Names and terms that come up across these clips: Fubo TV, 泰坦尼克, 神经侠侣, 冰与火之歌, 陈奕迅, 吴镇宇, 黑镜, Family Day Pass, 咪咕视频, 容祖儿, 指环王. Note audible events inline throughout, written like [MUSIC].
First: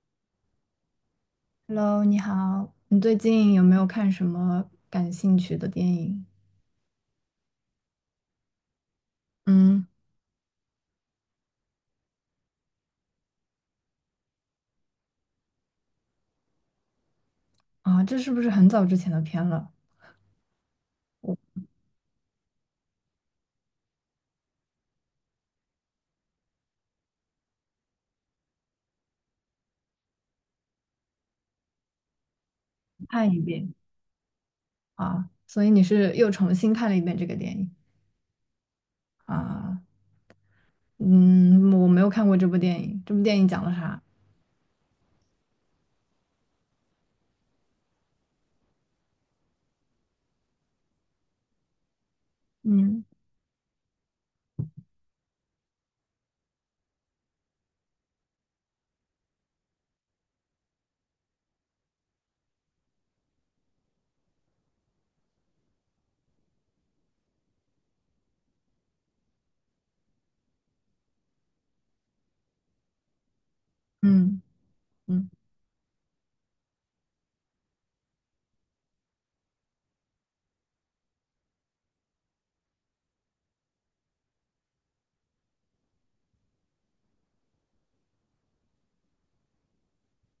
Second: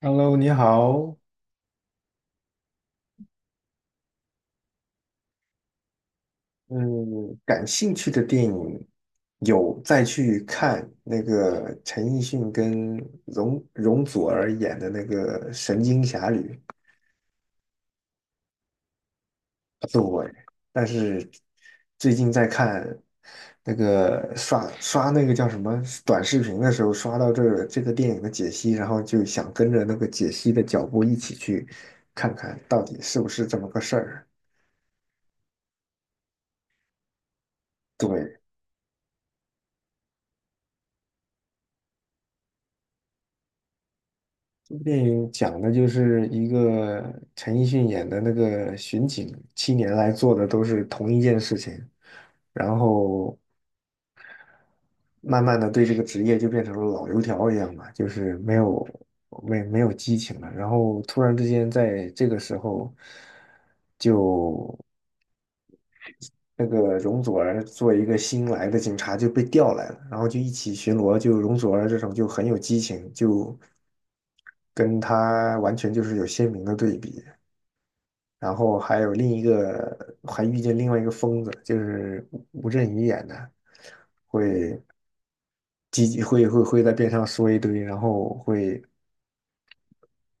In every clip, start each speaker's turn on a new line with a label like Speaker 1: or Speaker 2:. Speaker 1: Hello，你好。
Speaker 2: Hello，你好，你最近有没有看什么感兴趣的电影？
Speaker 1: 嗯，感兴趣的电影有
Speaker 2: 嗯。
Speaker 1: 再去看那个陈奕迅跟容祖儿演的那个《神经侠侣》，
Speaker 2: 啊，这是不是很早之前的片了？
Speaker 1: 对。但是最近在看那个刷刷那个叫什么短视频的时候，刷到这个电影的解析，然后就想跟着那个解析的脚步一起去看看到底是不
Speaker 2: 看一
Speaker 1: 是这么
Speaker 2: 遍
Speaker 1: 个事儿。
Speaker 2: 啊，所以你是又重新看了一遍这个电影。
Speaker 1: 对，
Speaker 2: 啊？嗯，我没有看过这部电影，这部电影讲了啥？
Speaker 1: 这部电影讲的就是一个陈奕迅演的那个巡警，7年来做的都是同一件事情，然
Speaker 2: 嗯
Speaker 1: 后慢慢的对这个职业就变成了老油条一样嘛，就是没有激情了。然后突然之间在这个时候，就那个容祖儿做一个新来的警察就被调来了，然后就一起巡逻，就容祖儿这种就很有激情，就
Speaker 2: 嗯
Speaker 1: 跟
Speaker 2: 嗯。
Speaker 1: 他完全就是有鲜明的对比。然后还有另一个还遇见另外一个疯子，就是吴镇宇演的，叽叽会在边上说一堆，然后会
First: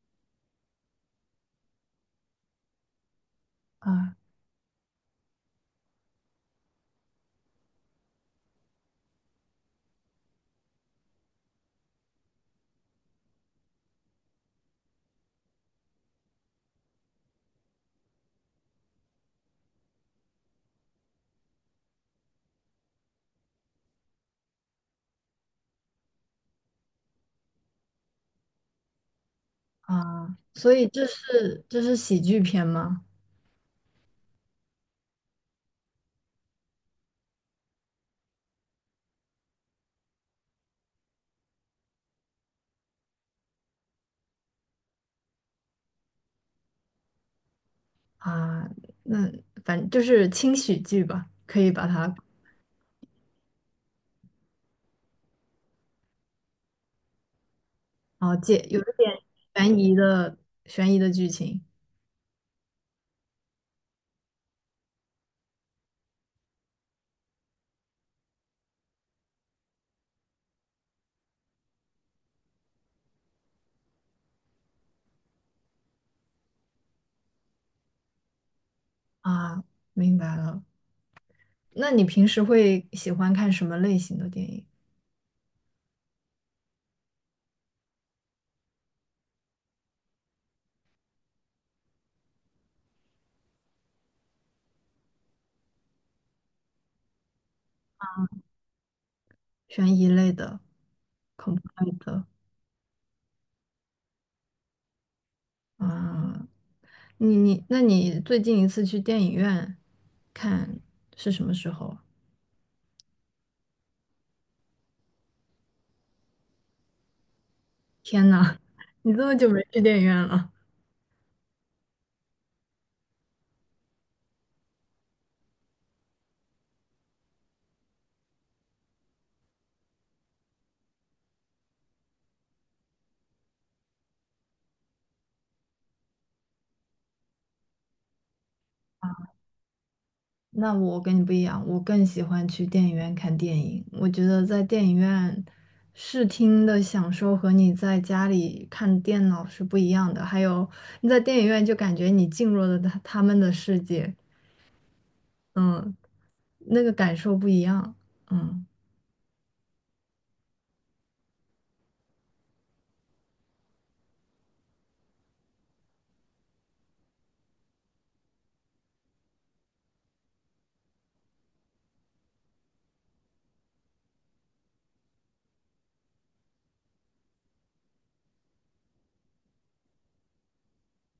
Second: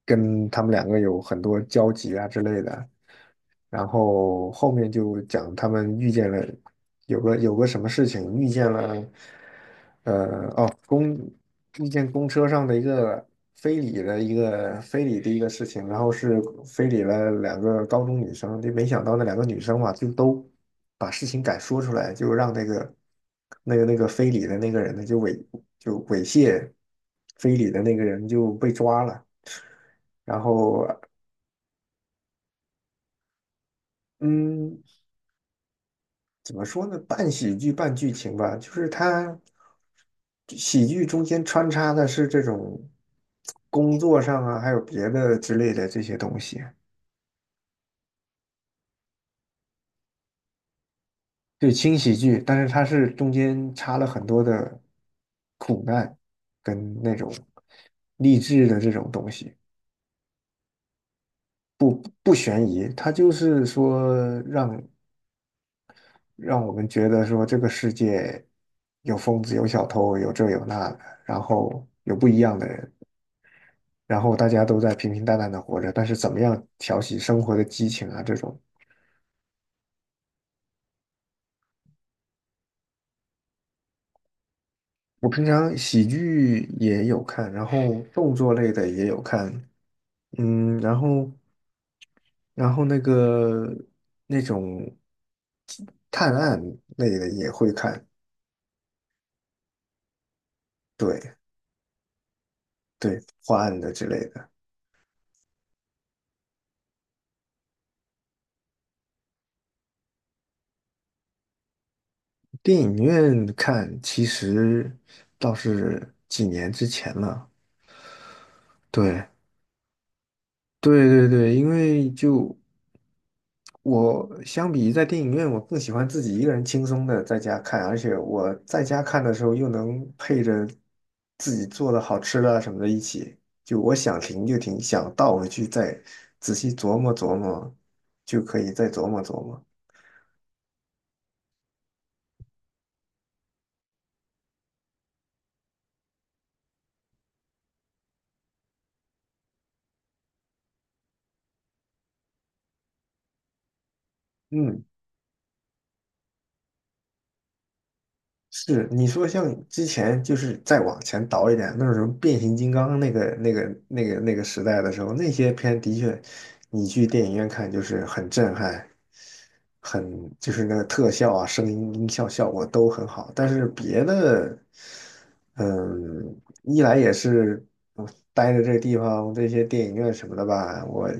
Speaker 1: 跟他们两个有很多交集啊之类的。然
Speaker 2: 啊
Speaker 1: 后后面就讲他们遇见了有个什么事情，遇见了。遇见公车上的一个非礼的一个事情，然后是非礼了两个高中女生，就没想到那两个女生嘛，就都把事情敢说出来，就让那个那个非礼的那个人呢，就猥亵非礼的那个人就被抓了，
Speaker 2: 啊，
Speaker 1: 然
Speaker 2: 所
Speaker 1: 后
Speaker 2: 以这是喜剧片吗？
Speaker 1: 嗯，怎么说呢？半喜剧半剧情吧，就是它喜剧中间穿插的是这种工作上啊，还有别的之类的这些东西，
Speaker 2: 啊，那反正就是轻喜剧吧，可
Speaker 1: 对，
Speaker 2: 以把
Speaker 1: 轻喜
Speaker 2: 它。
Speaker 1: 剧，但是它是中间插了很多的苦难跟那种
Speaker 2: 啊
Speaker 1: 励
Speaker 2: 借
Speaker 1: 志的
Speaker 2: 有一
Speaker 1: 这种
Speaker 2: 点
Speaker 1: 东西，
Speaker 2: 悬疑的悬疑的剧情。
Speaker 1: 不悬疑，它就是说让让我们觉得说这个世界有疯子，有小偷，有这有那的，然后有不一样的人。然后大家都在平平淡淡的活着，但是怎么样挑起生活的激情啊？这种，
Speaker 2: 啊，明白了。那你平时会喜欢看什么类型的电影？
Speaker 1: 我平常喜剧也有看，然后动作类的也有看，嗯，然后那个那种探案类的也会看，
Speaker 2: 悬疑类的、
Speaker 1: 对
Speaker 2: 恐怖类的。
Speaker 1: 对，破案的之类的。
Speaker 2: 啊？那你最近一次去电影院看是什么时候啊？
Speaker 1: 电影院看其实倒是几年之前了，
Speaker 2: 天呐，[LAUGHS] 你这
Speaker 1: 对。
Speaker 2: 么久没去电影院了。
Speaker 1: 对对对，因为就我相比在电影院，我更喜欢自己一个人轻松的在家看，而且我在家看的时候又能配着自己做的好吃的啊什么的一起，就我想停就停，想倒回去再仔细琢磨琢磨，就可以再琢磨琢磨。
Speaker 2: 那我跟你不一样，我更喜欢去电影院看电影。我觉得在电影院视听的享受和你在家里看电脑是不一样的。还有你在电影院就感觉你进入了他们的世界。
Speaker 1: 嗯。
Speaker 2: 嗯，那个感受不一样。嗯
Speaker 1: 是你说像之前就是再往前倒一点，那种什么变形金刚那个时代的时候，那些片的确，你去电影院看就是很震撼，很就是那个特效啊、声音音效效果都很好。但是别的，嗯，一来也是我待着这个地方这些电影院什么的吧，我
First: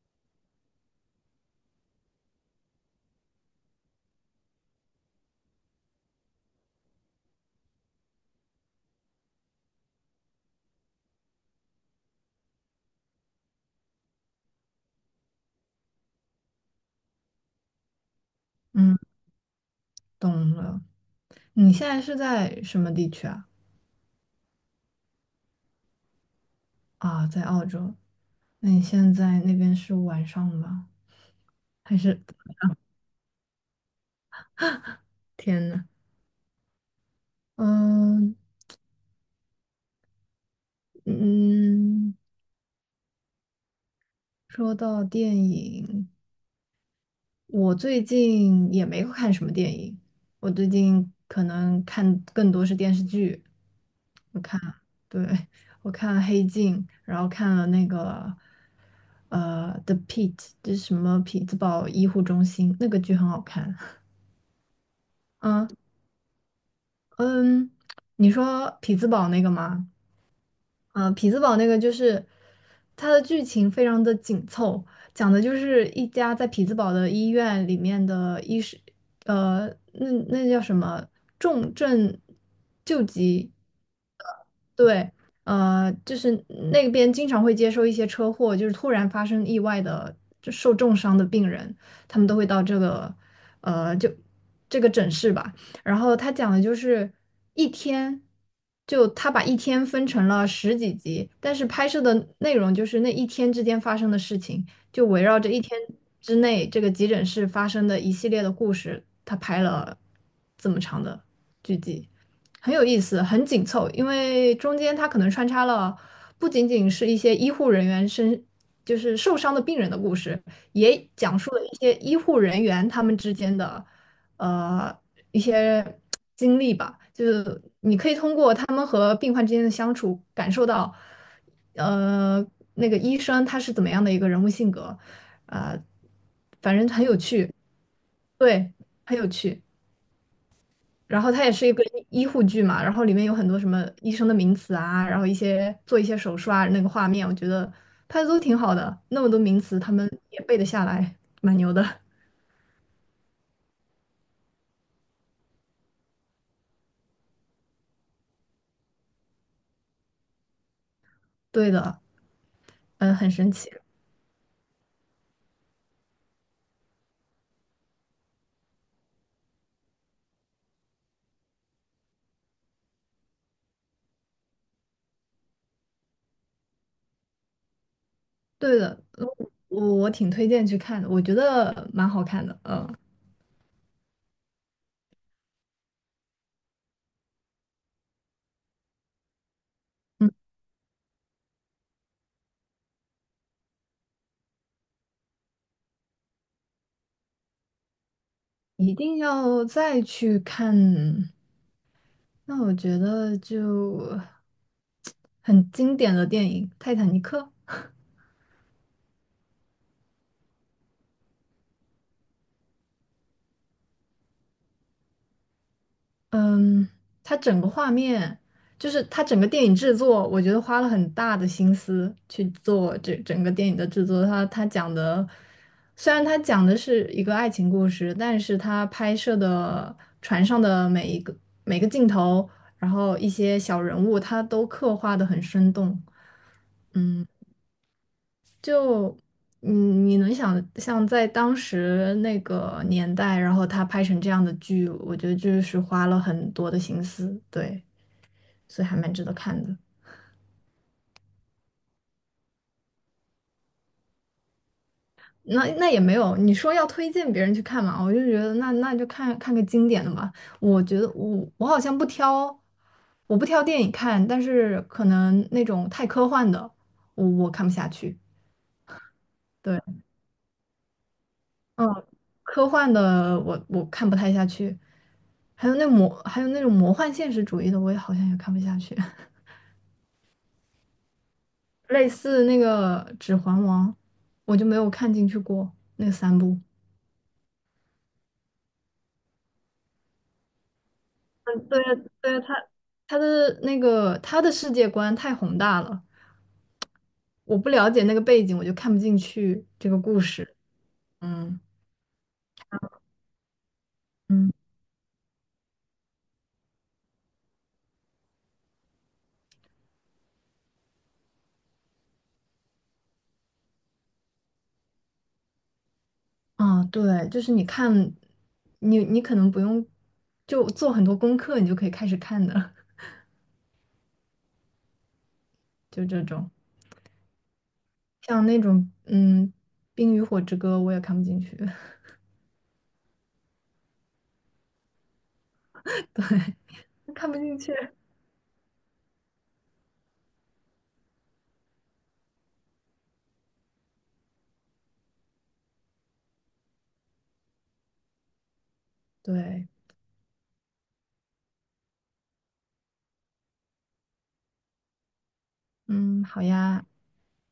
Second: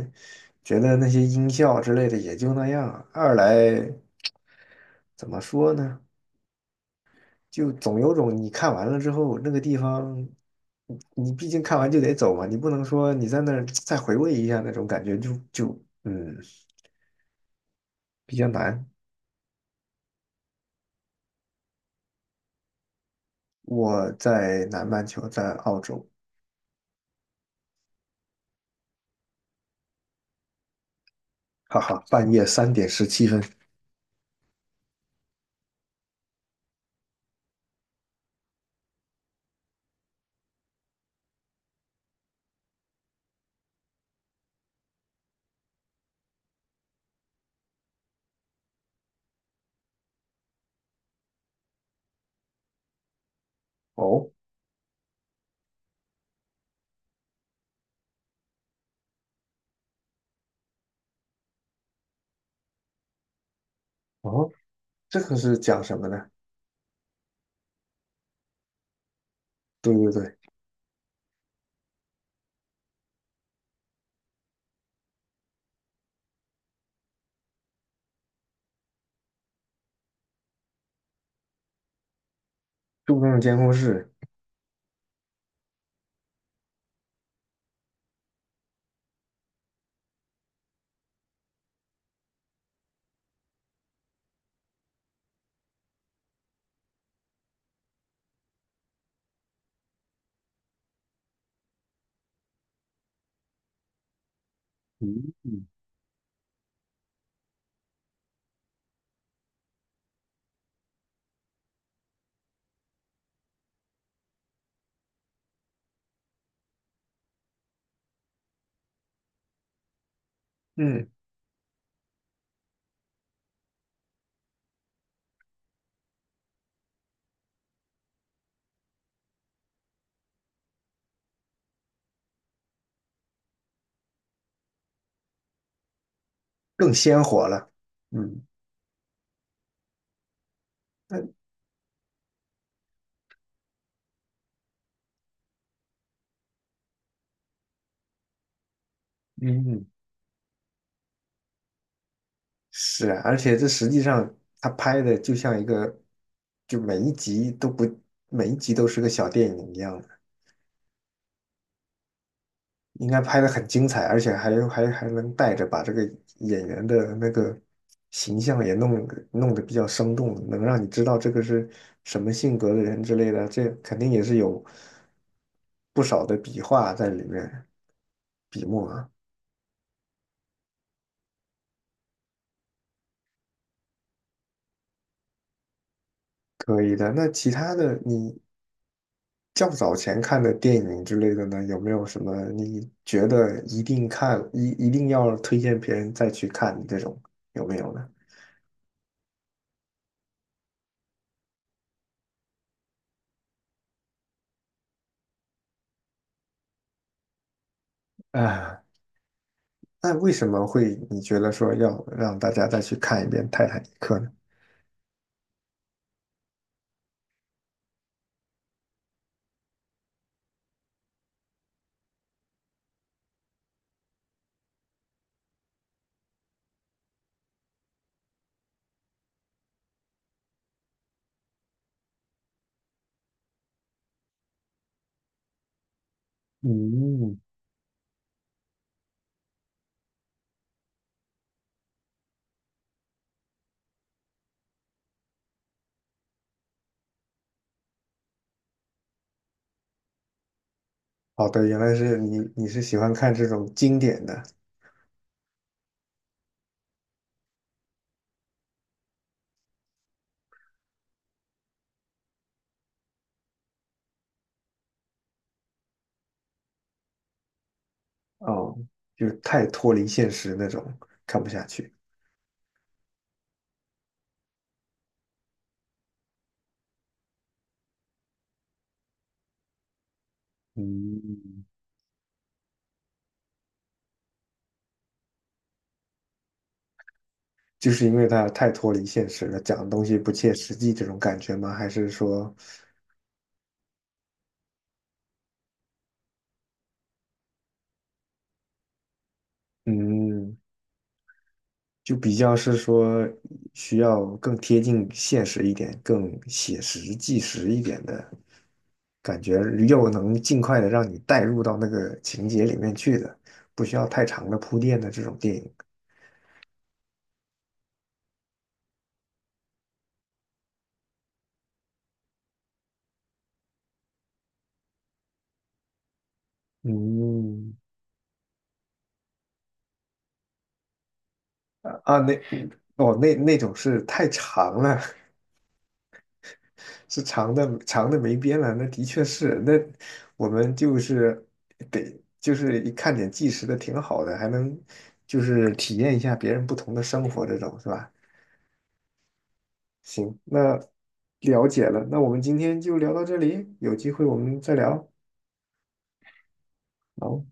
Speaker 1: 觉得那些音效之类的也就那样；二来怎么说呢？就总有种你看完了之后那个地方，你你毕竟看完就得走嘛，你不能说你在那儿再回味一下那种感觉就比较难。
Speaker 2: 嗯，懂了。你现在是在什么地区啊？
Speaker 1: 我在南半球，在澳洲，
Speaker 2: 啊，在澳洲。那你现在那边是晚上吗？
Speaker 1: 哈
Speaker 2: 还
Speaker 1: 哈，
Speaker 2: 是
Speaker 1: 半夜3:17。
Speaker 2: 天呐。嗯嗯，说到电影，我最近也没有看什么电影，我最近可能看更多是电视剧。
Speaker 1: 哦
Speaker 2: 我看，对，我看了《黑镜》，然后看了那个《The Pit》， 这是什么匹兹堡医护中心，那个剧很好看。
Speaker 1: 哦，这个是
Speaker 2: 嗯。
Speaker 1: 讲什么呢？
Speaker 2: 嗯，你说匹兹堡那个吗？
Speaker 1: 对对对，
Speaker 2: 啊，匹兹堡那个就是它的剧情非常的紧凑，讲的就是一家在匹兹堡的医院里面的医师，呃，那叫什么重症救
Speaker 1: 重症
Speaker 2: 急，
Speaker 1: 监控室，
Speaker 2: 对，就是那边经常会接受一些车祸，就是突然发生意外的就受重伤的病人，他们都会到这个就这个诊室吧。然后他讲的就是一天，就他把一天分成了十几集，但是拍摄的内容就是那一天之间发生的事情，就围绕着一
Speaker 1: 嗯
Speaker 2: 天之内这个急诊室发生的一系列的故事，他拍了这么长的剧集，很有意思，很紧凑，因为中间他可能穿插了不仅仅是一些医护人员身。就是受伤的病人的故事，
Speaker 1: 嗯，
Speaker 2: 也讲述了一些医护人员他们之间的呃一些经历吧，就是你可以通过他们和病患之间的相处，感受到，呃，那个医生他是怎么样的一个人物性格，啊、反正
Speaker 1: 更
Speaker 2: 很有
Speaker 1: 鲜活
Speaker 2: 趣，
Speaker 1: 了。嗯，
Speaker 2: 对，很有趣。
Speaker 1: 那
Speaker 2: 然后
Speaker 1: 嗯。
Speaker 2: 它也是一个医护剧嘛，然后里面有很多什么医生的名词啊，然后一些做一些手术啊，那个画面，我觉得拍的都挺好的，那么多名词
Speaker 1: 嗯
Speaker 2: 他们也背得下来，蛮牛的。
Speaker 1: 是啊，而且这实际上他拍的就像一个，就每一集都不，每一集都是个小电影一样的，
Speaker 2: 对的，
Speaker 1: 应
Speaker 2: 嗯，
Speaker 1: 该
Speaker 2: 很
Speaker 1: 拍的
Speaker 2: 神
Speaker 1: 很
Speaker 2: 奇。
Speaker 1: 精彩，而且还能带着把这个演员的那个形象也弄得比较生动，能让你知道这个是什么性格的人之类的，这肯定也是有不少的笔画在里面，笔
Speaker 2: 对
Speaker 1: 墨
Speaker 2: 的，
Speaker 1: 啊，
Speaker 2: 呃我挺推荐去看的，我觉得蛮好看的。嗯
Speaker 1: 可以的。那其他的你较早前
Speaker 2: 嗯，
Speaker 1: 看的电影之类的呢，有没有什么你觉得一定看，一定要推荐别人再去看的这种，有没有呢？
Speaker 2: 一定要再去看。那我觉得就 [TSK] 很经典的电影《泰坦尼克》。
Speaker 1: 啊，那为什么会你觉得说要让大家再去看一遍《泰坦尼克》呢？
Speaker 2: 嗯，它整个画面，就是它整个电影制作，我觉得花了很大的心思去做这整个电影的制作。它讲的，虽然它讲的是一个爱情故事，但是它拍摄的船上的每个镜头，然后一些小人物，他都刻画的很生动。
Speaker 1: 嗯，
Speaker 2: 嗯，你能想象在当时那个年代，然后他拍成这样的剧，我觉得就是花了很多的心思，对。所以还蛮值得看的。
Speaker 1: 好的，原来是你，你是喜欢看这种经典的
Speaker 2: 那也没有，你说要推荐别人去看嘛，我就觉得那就看看个经典的吧。我觉得我好像不挑，我不挑电影看，但是可能那种太科幻的，我看不下去。
Speaker 1: 哦，就是太
Speaker 2: 对，
Speaker 1: 脱离现实那种，看不下去。
Speaker 2: 嗯，科幻的我看不太下去，还有那种魔幻现实主义的，我也好像也看不下去。[LAUGHS]
Speaker 1: 嗯，
Speaker 2: 类似那个《指环王》，我就没有看进去过那三部。
Speaker 1: 就是因为它太脱离现实了，讲的东西不切实际这种感觉吗？
Speaker 2: 对
Speaker 1: 还
Speaker 2: 啊
Speaker 1: 是
Speaker 2: 对啊，
Speaker 1: 说，
Speaker 2: 他的世界观太宏大了，我不了解那个背景，我就看不进去这个故
Speaker 1: 嗯？
Speaker 2: 事。嗯。
Speaker 1: 就比较是说需要
Speaker 2: 嗯，
Speaker 1: 更贴近现实一点、更写实纪实一点的感觉，又能尽快的让你带入到那个情节里面去的，不需要太长的铺垫的这种电影。
Speaker 2: 啊，对，就是你看，你可能不用就做很多功课，你就可以开始看的，[LAUGHS] 就这种。
Speaker 1: 嗯，
Speaker 2: 像那种《冰与火之歌》，我也看不进去，
Speaker 1: 啊，那哦，那那种是太长了，
Speaker 2: [LAUGHS] 对，
Speaker 1: [LAUGHS] 是
Speaker 2: 看不
Speaker 1: 长
Speaker 2: 进去。
Speaker 1: 的长的没边了。那的确是，那我们就是得就是一看点纪实的挺好的，还能就是体验一下别人不同的生活，这种是吧？
Speaker 2: 对，
Speaker 1: 行，那了解了，那我们今天就聊到这里，有机会我们再聊。
Speaker 2: 嗯，好呀。
Speaker 1: 好。